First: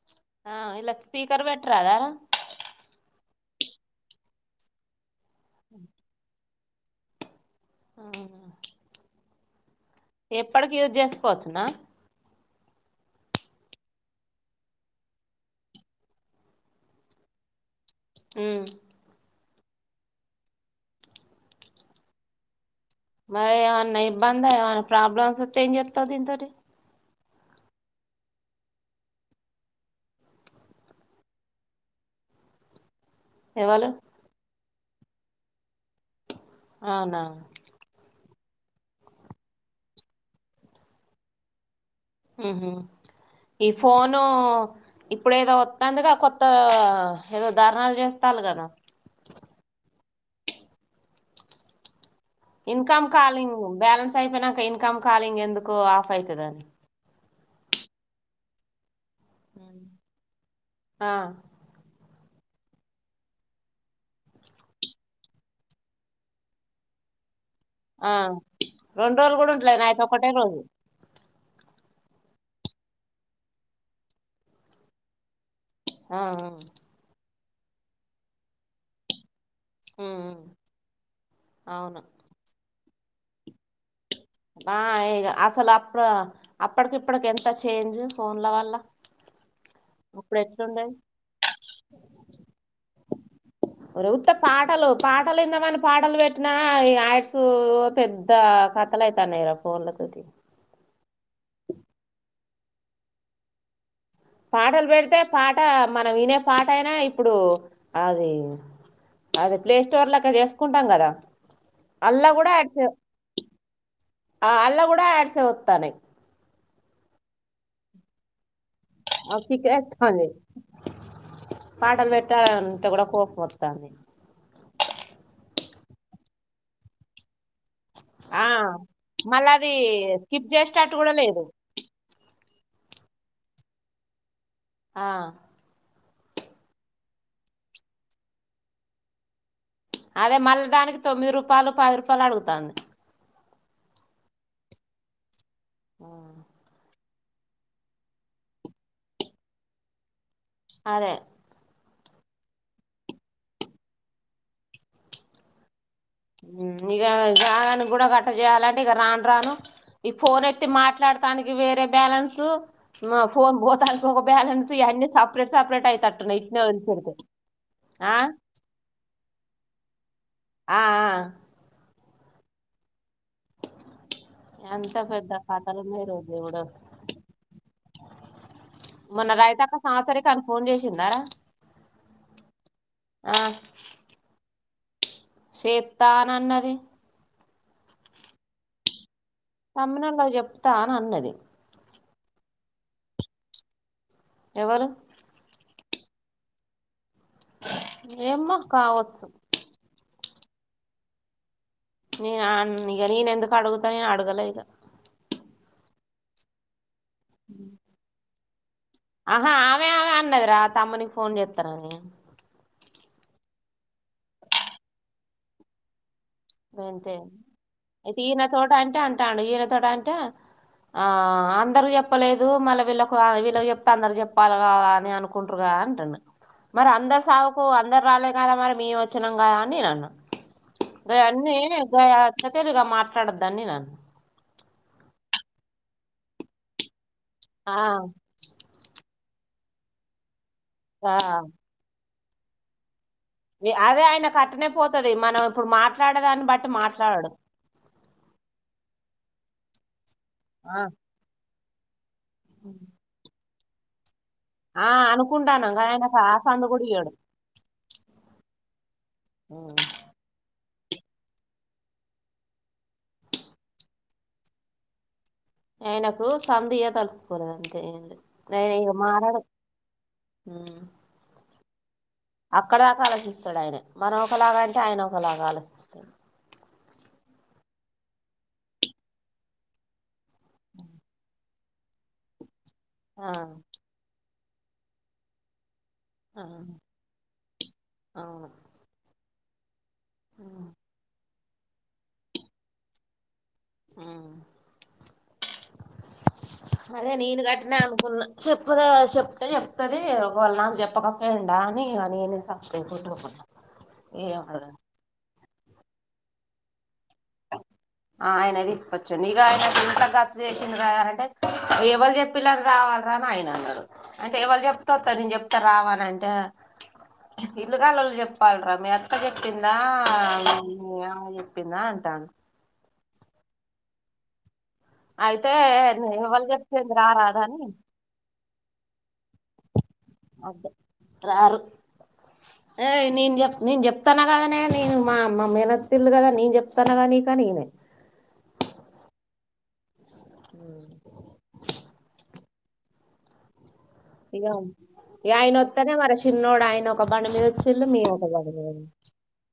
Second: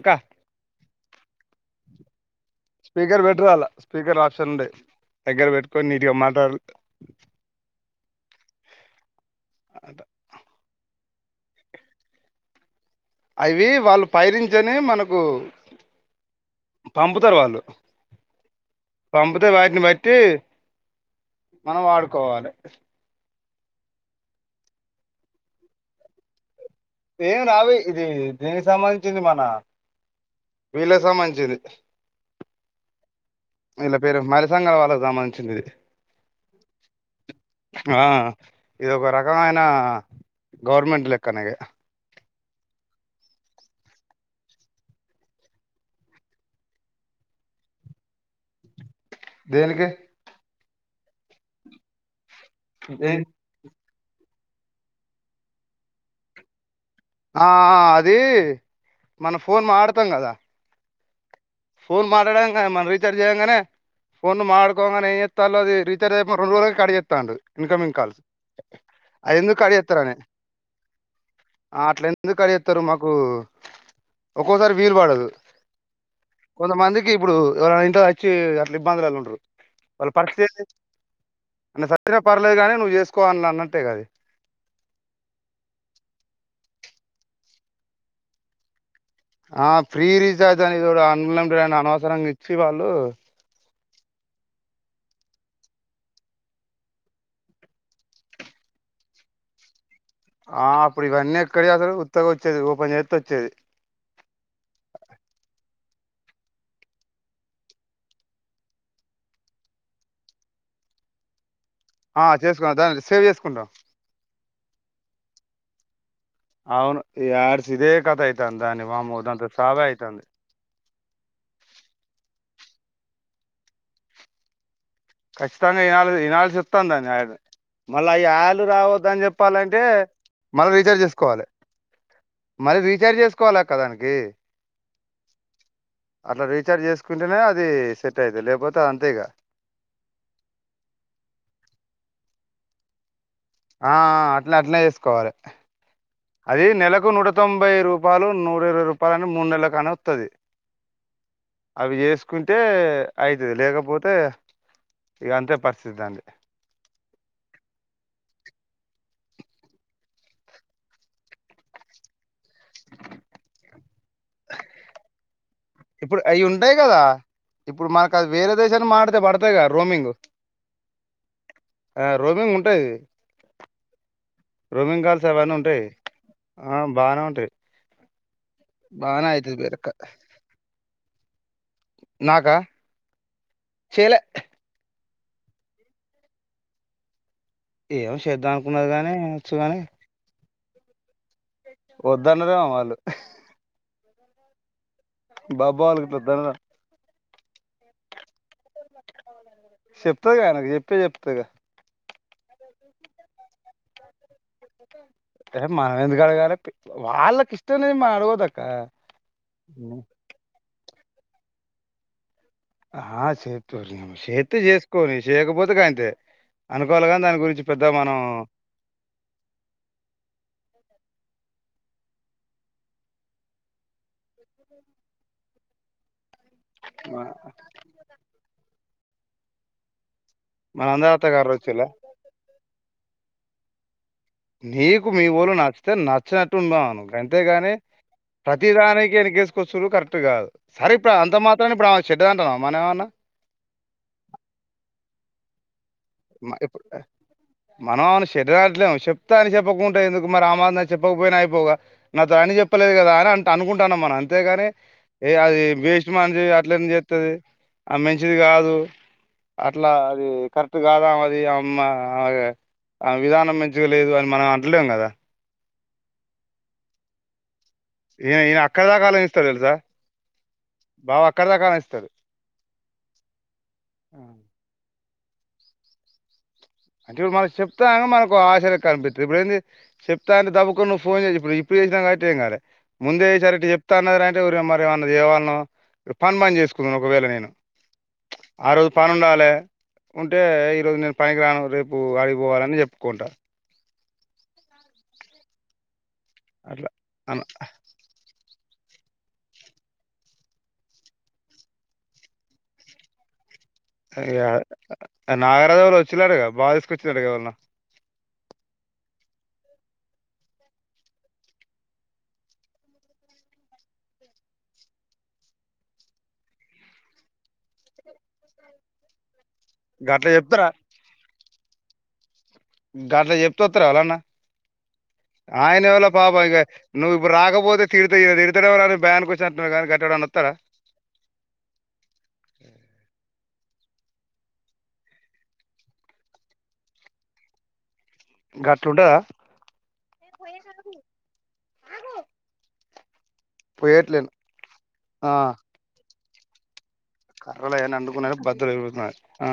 ఇంకా ఆ ఇలా స్పీకర్ బట్రా రదర స్పీకర్ పెట్టరు అలా స్పీకర్ ఆప్సన్ ఉండాయి దగ్గర పెట్టుకొని నీటుగా మాటలు ఆ అ ఎప్పటికి యూజ్ చేసుకోవచ్చునా అవి వాళ్ళు పైరించని మనకు పంపుతారు వాళ్ళు పంబతే బారి ఇీటిని బట్టి మనం వాడుకోవాలి మరి ఏమన్న ఇబ్బంది ఏమనా ప్రాబ్లమ్స్ వేస్తే ఏం చేస్తావ్ దీని తోటి ఏమి నావి ఇది దీనికి సంబంధించింది మన వీళ్ళ సంబంధించింది ఎవలు ఇలా పేరు మరిసాంగర వాళ్ళ మంచిది అవునా ఆ ఇది ఒక రకమైన గవర్నమెంట్ లెక్కనేగా మ్మ్ హ్మ్ ఈ ఫోను ఇప్పుడు ఏదో వత్తందిగా కొత్త ఏదో ధారునాలు చేస్తారు కదా దేనికి ఇన్కమ్ కాలింగ్ బ్యాలన్స్ ఇంకా అయితే నాకు ఇన్కమ్ కాలింగ్ ఎందుకు ఆఫ్ అయితదని ఆ అది మన ఫోన్ మాట్లాడతాం కదా ఆ ఫోన్ మాట్లాడానికి కా మనం రీచర్జ్ చేయగానే ఫోను మాడుకో గానే ఏం చేస్తారు అదీ రీచార్జ్ అయిపోగానే రెండు రోజులకు కడిజెస్తారు ఆ రెండు రోజులు కూడా కట్ ఉంటలేదు నాయితే చేస్తారని ఒకక్కటే రోజు ఆ అట్ల ఎందుకు కడియెస్తారు మాకు ఒక్కోసారి వీలు పడదు ఆ ఆ, కొంతమందికి ఇప్పుడు ఎవరన్నా ఇంట్లో వచ్చి అట్లా ఇబ్బందులు ఉండరు వాళ్ళు ఉమ్, ఉమ్, పరిస్థితి ఏంది నువ్వు అవును చచ్చినపర్లేదు కాగాని నువ్వు చేసు కో అన్ అన్నట్టే కది బ ఇగా అసలు అప్పుడు అప్పటికిప్పటికి ఎంత చేంజ్ ఫోన్ల వల్ల ఆ ఫ్రీ అప్పుడు రీచార్జ్ అని ఎట్లుండేది చూడు అన్లిమిటెడ్ అని అనవసరంగా ఇచ్చి వాళ్ళు రు త్త పాటలు పాటలు విందామని పాటలు పెట్టినా ఈ ఆయకూ పెద్ద క తలయితా నే రా ఫోన్ల ఆ ఇప్పుడు ఇవన్నీ ఎక్కడ అసలు ఉత్తగా వచ్చేది ఓపెన్ చేస్త వచ్చేది పాటలు పెడితే పాట మనం వినే పాట అయినా ఇప్పుడు అది అది ప్లే స్టోర్ లెక్క చేసుకుంటాం కదా ఆ అల్లా కూడా చేసుకు యాడ్స్ దాన్ని సేవ్ చేసుకుందాం ఇప్పుడు యాడ్స అతన్నియి అవును ఈ యాడ్స్ ఇదే కథ అయితంది దానివ మూత అంతా సావైతంది పిచ్చేత్తాంది పాటలు పెట్టాలి అంటే కూడా కోపం అత్తంది ఖచ్చితంగా ఈనాళ ఈనాల్సాత్తది దన్ని ఆడ్ మళ్ళ ఈ ఆ యాడ్లు రావద్ద అని మళ్ళ అది చెప్పాలంటే స్కిప్ మళ్ళీ చేసేటట్టు రీచార్జ్ కూడా లేదు చేసుకోవాలి మరిీ రీఛార్జ్ చేసుకోవాలా అక్క దానికి ఆ అట్లా రీఛార్జ్ చేసుకుంటేనే అది సెట్ అయితది లేకపోతే అది అంతేఇగ అదే మళ్లదానికి తొమ్మిది రూపాయలు పది రూపాయలు అడుగుతంది ఆ అట్లా అట్నే చేసుకోవాలి అదే నెలకు నుడ తొంభై రూపాయలు నూర ఇరవై రూపాయలని మూడు నెలల కానీ వస్తుంది అదే అవి చేసుకుంటే అయితది లేకపోతే ఇక అంతే పరి ఇగా నానికి కూడా గట్ట చేయాలంటే ఇక రాను రాను ఈ ఫోన్ ఎత్తి మాట్లాడతానికి వేరే బ్యాలెన్స్ సో మా ఫోన్ బో దానికి ఒక బ్యాలెన్స్ ఇవన్నీ సప్ ఇప్పుడు అవి ఉంటాయి కదా ఇప్పుడు ఆ మనకు అది వేరే దేశానికి మాటడితే పడతాయి కదా రోమింగ్ ఆ ఆహ్ ఆ రోమింగ్ ఉంటాది ఎంత రోమింగ్ కాల్స్ పెద్ద అవన్న కథలు ఉంటాయి ఉన్నాయి రో దేవుడు ఆ బానే ఉంటాయి బాగానే మొన అవుతుంది రైతాక్క వేరక్క సంవత్సరికాన్కి ఫోన్ చేసిందారా నాకా చేలే చేత్త అని అన్నది ఏమో చేద్దామనుకున్నది గానీ తమ్మినోళ్లకు చెప్ తా అని అన్నది వద్దన్నారేమో వాళ్ళు ఎవరు బాబ్బా వాళ్ళు గిట్లా దానన ఏమ్మాో కావచ్చు చెప్తదిగా ఆయనకు చెప్పే చెప్తదిగా నిన్ ఆ ఇగ నఎందుకు అడుగుతా నను అడుగులే ఇగ ఏహే మనమెందుకు అడుగలే వాళ్ళకి ఇష్టం లేనిది మనం ఏడుగొదక్కా ఆహా ఆమె ఆమె అన్నది రా తమ్మునిక్ ఫోన్ చెతాననీ ఆహ చేతు చేతే చేసుకోని చేయకపోతే గంతే అనుకోవాలి అంతే కానీ దాని గురించి పెద్ద మనం అయితే ఈన తోటీ అంటే అంటాడు ఈన తోటీ అంటే ఆ అన్ అందరికి చెప్పలేదు మళ్ళ వీళ్ళకు వీళ్ళకి చెప్తే అందరికి చెప్పాలేకదా అని అనుకుంటారుగా అంటుండు మరి అందరి మ- సావుకు అందరు రాలే కదా మరి మీము వచ్చినం గదా అనీ నినన్నా మన అందరత్త గారు గాయన్ని వచ్చేలా గా అతిక తెలివిగా మాట్లాడోద్ దని నీనన్న నీకు మీ ఒళ్ళు నచ్చితే నచ్చినట్టు ఉండమను గన్ తేగాని ఆ ప్రతిదానికి ఎనకేస్ కొచ్చుడు కరెక్ట్ కాదు సరే ఇప్పుడు ఆ అంత మాత్రన ఎప్పుడు ఆమె వ్ చెడ్డదంటనమ మనమెమన్నా అదే ఆయన కట్టనే పోతది మనం ఇప్పుడు మాట్లా మా ఇప్ మనం ఏమన్నా చెడ్డది అంటలేమా చెప్ తా అని చెప్పకు ఎందుకు మరి ఆ ఆమాత్రం చెప్పకపోయినా అయిపోవుగా నాతోనీత అన్ని చెప్పలేదు కదా అని అన్ అనుకుంటునం మనం అన్ అంతేగాని ఆ ఏ అది అనుకుంటాన్నాం కానీ వెస్ట్ ఆయనకు ఆ మనిషి సందు అట్ల కూడా ఎందుకు ఇయ్యడు చేత్తది ఆ మంచిది కాదు ఉమ్. అట్లా అది కాదామెది అమ్మ ఆ విధానం మంచుగా లేదు అని మనం అంటలేం కదా ఆయనకు సందు ఇయ్య తలుసుకోలేదనీ ఇయనే ఈయనే అక్కడి దాక ఆలోచిస్తాడు తెలుసా బావ అక్కడి దాక ఆలోచిస్తాడు అక్కడి దాక ఆలోచిస్తాడు ఆయన మనం ఒకలాగా అంటే ఆయన ఒక ఒక లాగా ఆలోచిస్తడు అంటే ఇప్పుడు మనకు చెప్తా మనకు ఆశ లెక్క అనిపిస్తగది ఇప్పుడు ఏంది చెప్తా అంటే దబుక్కున నువ్వు ఫోన్ చేసి ఇప్పు ఇప్పుడు చేసినవు కాబట్టి ఏం కాలే ముందే ఆ సారి ఇట్లా చెప్తాన్నదిరా అంటే తే ఓరే మరేమన్న తేవాల్నా పని ఆ బంద్ చేసుకున్నా ఒకవేళ నేను అవును ఆ రోజు పనీ ఉండాలే ఉంటే ఉమ్, ఈరోజు నేను పనికి రానివ్వరు రేపు ఆడికిపోవాలని చెప్పుకుంటా ఆ అట్లా అదే నేను కట్న అనుకున్న చెప్పురా చెప్ తే చెప్తది ఒకవేళ నాకు చెప్పకపోయిండా అని ఇగ నేనే [inaudible] అది ఏం కాదట అడగను నాగరాజు వాళ్ళు వచ్చిన్లటగా బావ తీసుకొచ్చిండటగా ఏవళన్నా ఆ ఆయన తీసుకొచ్చిండు ఇగ ఆయనకు ఇంత చ్చ చేసింది రా అంటే ఎవరు చెప్పిలని రావాల్రా అని ఆయన అన్నడు. అంటే ఎవల్ చెప్తే అత్తవ్ నేను చెప్తా రావ అనంటే ఇల్లు కలళు చెప్పాల్రా మీ అత్త చెప్ ప్పిందా గట్ల చెప్తారా దా అంటాడు గట్ల చెప్తే ఒత్తరా ఎవలన్న అయితే ఆయన ఎవలో పాప ఎవరు ఇగ చెప్పింది రా నువ్వు ఇప్పుడు రాదని రాకపోతే తిడితే తిడతారెమో ఎవళ అ బయానికిక్ వచ్చినట్ ఉన్నది కానీ గట్ట ఎవరన్న వస్తారా అదే రారు ఏ నేను చెప్ నేను చెప్తాన్న కదనే నేను మా మా మేనత్తిల్లు కదా నేన్ చెప్తాన కదా నీక్ అని ఈమె గట్లుంటదా పోయేట్లేను ఇగ ఆ ఆయనొత్తేనే చిన్నోడయిన ఒ కర్రలు అయన్ని అండుకున్నార బద్దలు ఎరుగుతున్నారు ఆ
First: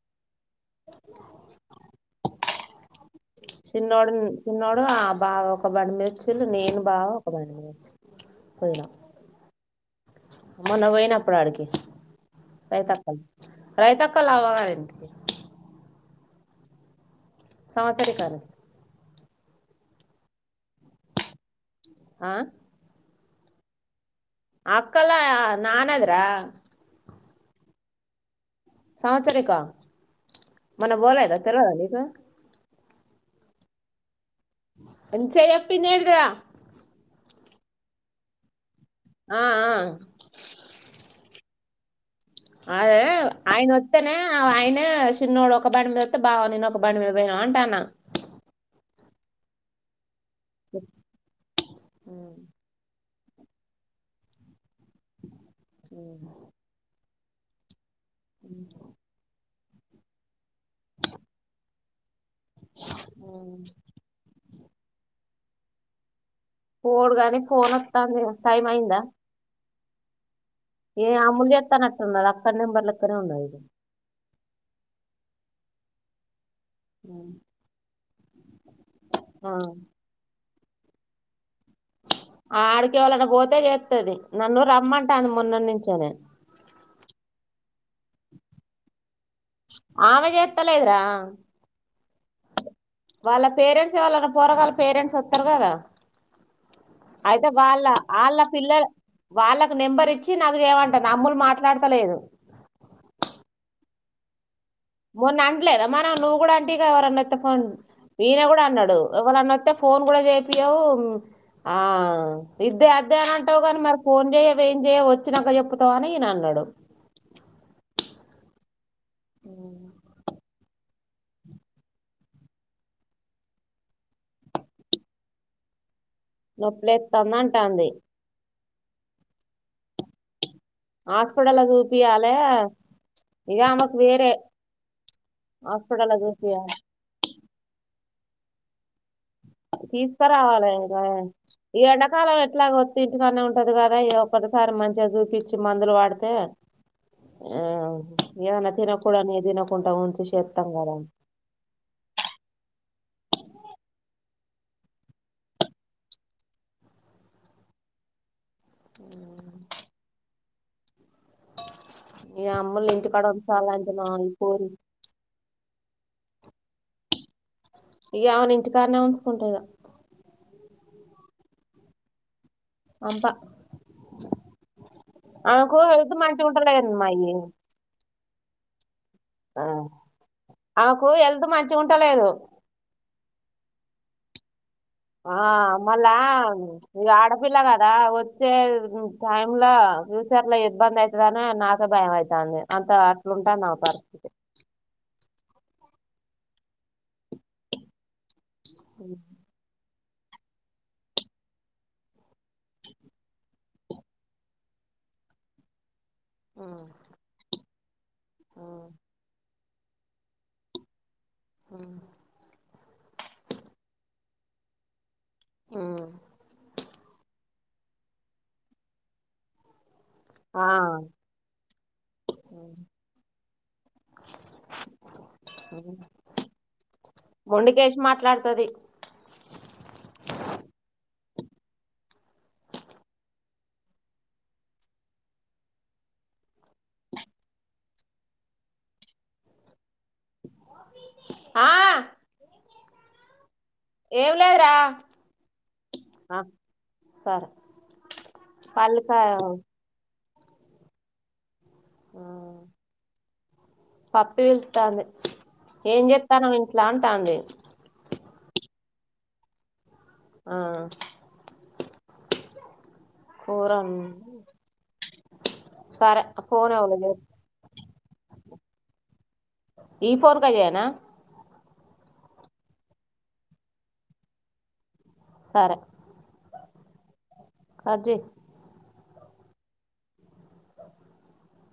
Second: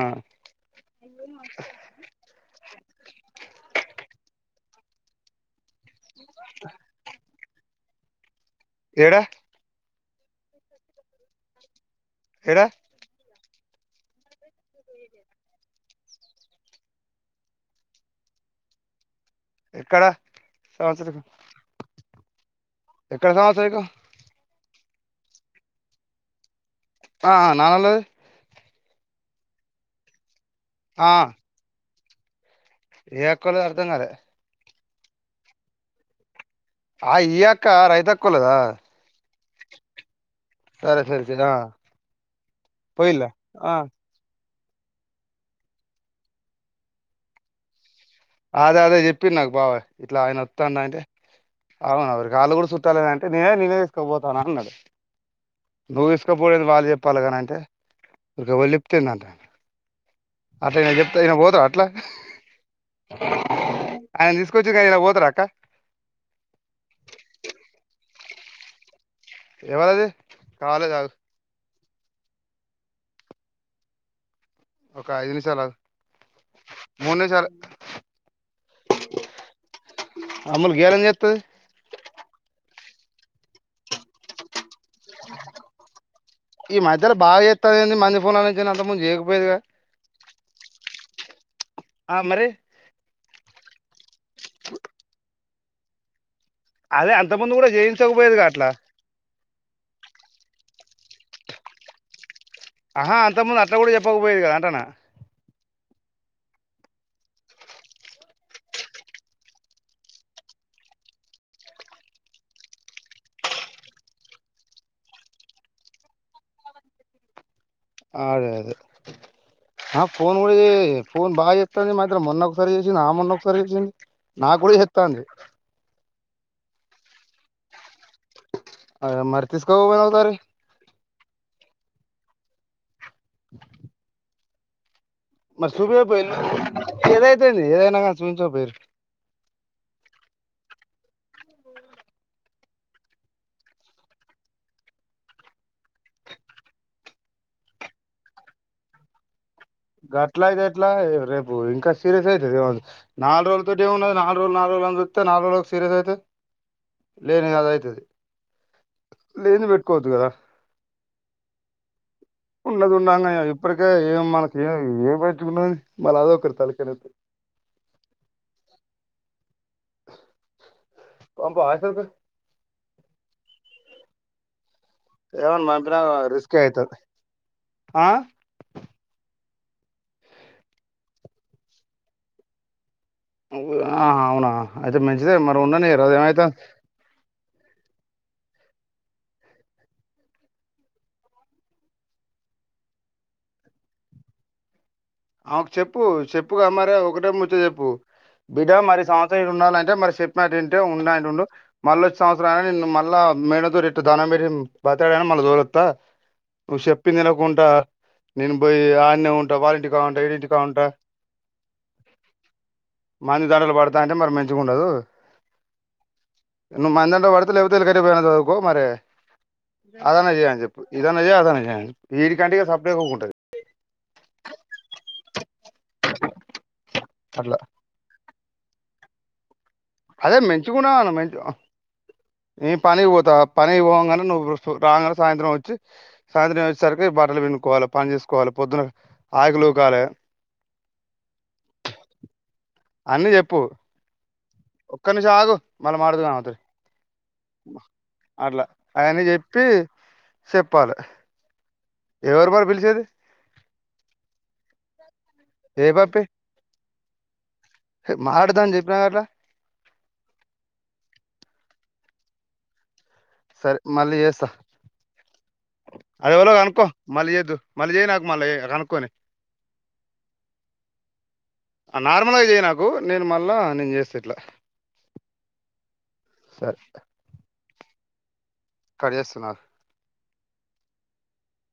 చిన్నోడు చిన్నోడు ఆ బాగా ఒక బండి మీద వచ్చింలు నేను బావ [inaudible] ఏడా మొన్న పోయినప్పుడు ఆడికి ఏడా పై తప్పల్ రైతక్క వల్ల అవ్వగారింటికి సంవత్సరికానికి ఎక్కడా సంవత్సరికం ఆ ఎక్కడ సంవత్సరికం అక్కోలా నానాది రా ఆ నానోల్లది సంవత్సరికం మన ఆ బోలేదా తెల్వదా నీకు ఏ ఎక్కోలదో అర్థం కాలే ఇంతసేప్ చెప్పింది ఏంటిది రా ఆ ఇయ్యక్క రైతక్కోళ్ళదా ఆ ఆ జనా అదే ఆయన వొత్తేనే. ఆ వోలాయనే చిన్నోడు ఒక బండి మీద వొత్తే బావ నేను ఒక బండి మీద పోయినా అంటాన్న. అదే అదే చెప్పిండ్ నాకు బావ. ఇట్లా ఆయన వతాన్డ్ అంటే అవున ఓరే కూడా చుట్టాలంటే అంటే నేనే నేనే తీస్కబోతానా అన్నడు. నువ్వు తీస్కబొవుడు ఏంది బావ వాళ్ళే పలకనంటే వాళ్ళు పలికితేందంట. అట్లా ఏదైనా చెప్తే ఇగ పోతరా అట్లా ఆయన్ని తీసుకొచ్చి ఇగ ఇగ పోతరాక్క. ఫోన్ గాని ఫోన్ వత్తాంది టైం అయిందా ఎవలిది. ఏ అముల్ చేతనట్. టున్నడ్ అక్కడి నెంబర్ల్ వత్తానే ఉన్నాయ్ ఇగ ఒక ఐదు నిమిషాలు ఆగు. మూడు నిమిషాలు. ఆ అమ్ముల్ గేలని చేత్తది. ఆడకి వోలన్న పోతే చేత్తది నన్ను రమ్మంటాంది మొన్నట్ నించేనే. ఈ మధ్యలో బాగా చేతదేంది మంది ఫోన్ లో నుంచైనా అంత ముందు చేయకపో ఆమె జేత్తలేదురా. ఆ మరి వాళ్ళ పేరెంట్స్ ఎవల్లన్న పొరగాళ్ళ పేరెంట్స్ వస్తరు గాదా అదే అయితే అంతకుముందు కూడా వాళ్ళ ఆళ్ళ చేయించకపోయేదిగా అట్లా పిల్లల వాళ్ళ ప్పుడు నెంబర్ ఇచ్చి నాకు చేయమంటాంది. అమ్ములు మాట్లాడతలేదు. ఆహా అంతక ముందు అట్ల కూడా చెప్పక పోయేది గదా అంటానా. మొన్న అన్లేద మొన నువ్వు కూడా అంటివి గద యెవరానోత్తే ఫోన్ ఈయన కూడా అన్నాడు ఎవళనోత్తే ఫోన్ కూడా చేపీయవు ఆ ఇద్దే అద్దే అని అంటావు కానీ మరి ఫోన్ చెయవ్ ఏం చెయవు వచ్చినక చెప్పుతావు అని ఈయన అన్నడు. ఆడేదే ఆ ఫోన్ కూడా చేయ్ ఏ ఫోన్ బాగా చెప్తది మాత్రం మొన్న ఒకసారి చేసింది ఆ మొన్న ఒకసరి చేసింది. నాకు కూడా చెత్తాంది నొప్పిలేత్తనంటాంది. అ మరి తీస్కబోవ నోసారి హాస్పిటల్ లో చూపియాలే. ఇదా ఆమెకు వేరే మరి సుభబ హాస్పిటల్ ఇల్ చూపియాలి ఏదైతేడి ఏదయినా [unintelligible] తీసుకురావాలి ఇంకా ఈ ఎండాకాలం ఎట్లాగో వొత్తే ఇంటికనే ఉంటది కదా ఈ ఒక సారి మంచిగా చూపిచ్చి మందులు వాడితే ఆ ఏదన్నా తినకూడనివి తినక గట్ల అయితే ఎట్లా రేపు ఇంకా సీరియస్ అయితుది నాలుగు రోజులతోటి ఏమున్నది నాలుగు రోజులు నాలు రోజులు అని చూస్తే నాలుగురోజులకు సీయస్ అయితే లేని కద అవుతుంది లేేన్ పెట్కోద్దు కదా ఈ అమ్మలు ఇంటి పడ చాలా అంటున్నా ఇప్పు ఏ ఏమియు మలా అదకతల కనీ ఇక అమను ఇంటి కాడనే ఉంచుకుంటా ఇక అబ సక అంబా ఏమన్నా ఆమెకు పంపినా హెల్త్ మంచిగా రిస్క్ ఉంటలేదు అవుతుంది మళ్లీ ఆ? ఆ ఆమెకు ఎల్త్ మంచి ఉంటలేదు ఆ అవునా అయితే ఆ మంచిదే మరి ఉండని రోజు ఏమైత చూపియల్ల కదా వచ్చే టైమ్ లో ఫ్యూచర్ లో ఇబ్బంది అవుతుందిని నాకే భయం అవుతుంది అంత అట్లుంటాంది ఆమె పరిస్థితి ఆమెకు చెప్పు చెప్పుగా మరే ఒకటే ముంచో చెప్పు బిడ్డ మరి ఉమ్, సంవత్సరం ఉండాలంటే మరి చెప్పినట్లు ఇంటే ఉండ నంట ఉండు మళ్ళీ వచ్చినవసరం నన్న మళ్ళీ మేన దూరి దధనం పెరి బతాడ అని మళ్ళీ దూరస్తా నువ్వు చెప్పింది వినకుండా నేను పోయి ఉమ్, ఆన్నే ఉం వాలంటి దుకాంట్ జీ దుకాౌంట్ ఆ మంచి దాండలు పడతా అంటే మరి మంచిుగా ఉండదు ఉమ్, ఎ మాదడా వాడ [unintelligible] అదన్న చేయ్ అని ఆ చెప్పు ఇదాన్న చేయ్ అదనన చేయడి వీడి కంటగా ఉమ్, సప్డంటది అ అట్లా మొండికేసి మాట్లాడుతది అదే మంచిుకున్నాన్న మ ఏం పని పోతా పని పోగానే నువ్వు రాగానే సాయంత్రం వచ్చి సాయంత్రం వచ్చేసరికి బట్టలు పనుుకోవాలి పని చేసుకోవాలి పొద్దున్న ఆకులుూకాలి ఆ అన్నీ చెప్పు ఏం లేదురా ఒక్కరి నిమిషం ఆగు మళ్ళ మాట్లాడువు ఆ అవతోనీ సరే అట్లా అయన్నీ పల్లికాయ చెప్పి చెప్పాలి ఎవరు ఉమ్, మరి పిలిచేది పప్పి విళ్తంది ఏ ఏం చేతన్నావ్ ఇంట్లా అంటుంది మాట్డదా అని చెప్పినగా అట్లా ఆ కూర సరే ఉం- మళ్ళీ చేస్తా సరే అది ఎలో ఫోన్ అనుకో ఎవలో చేస్ మళ్ళీ చేయద్దు మళ్ళీ చేయ నాకు మళ్ళీ కనుక్కొని ఈ ఫోన్ కేజయనా నార్మల్గా చేయి నాకు నేను మళ్ళా నేను చేస్తా ఇట్లా సరే సరే కట్ చేయి కడి చేేస్తున్నా ఆగు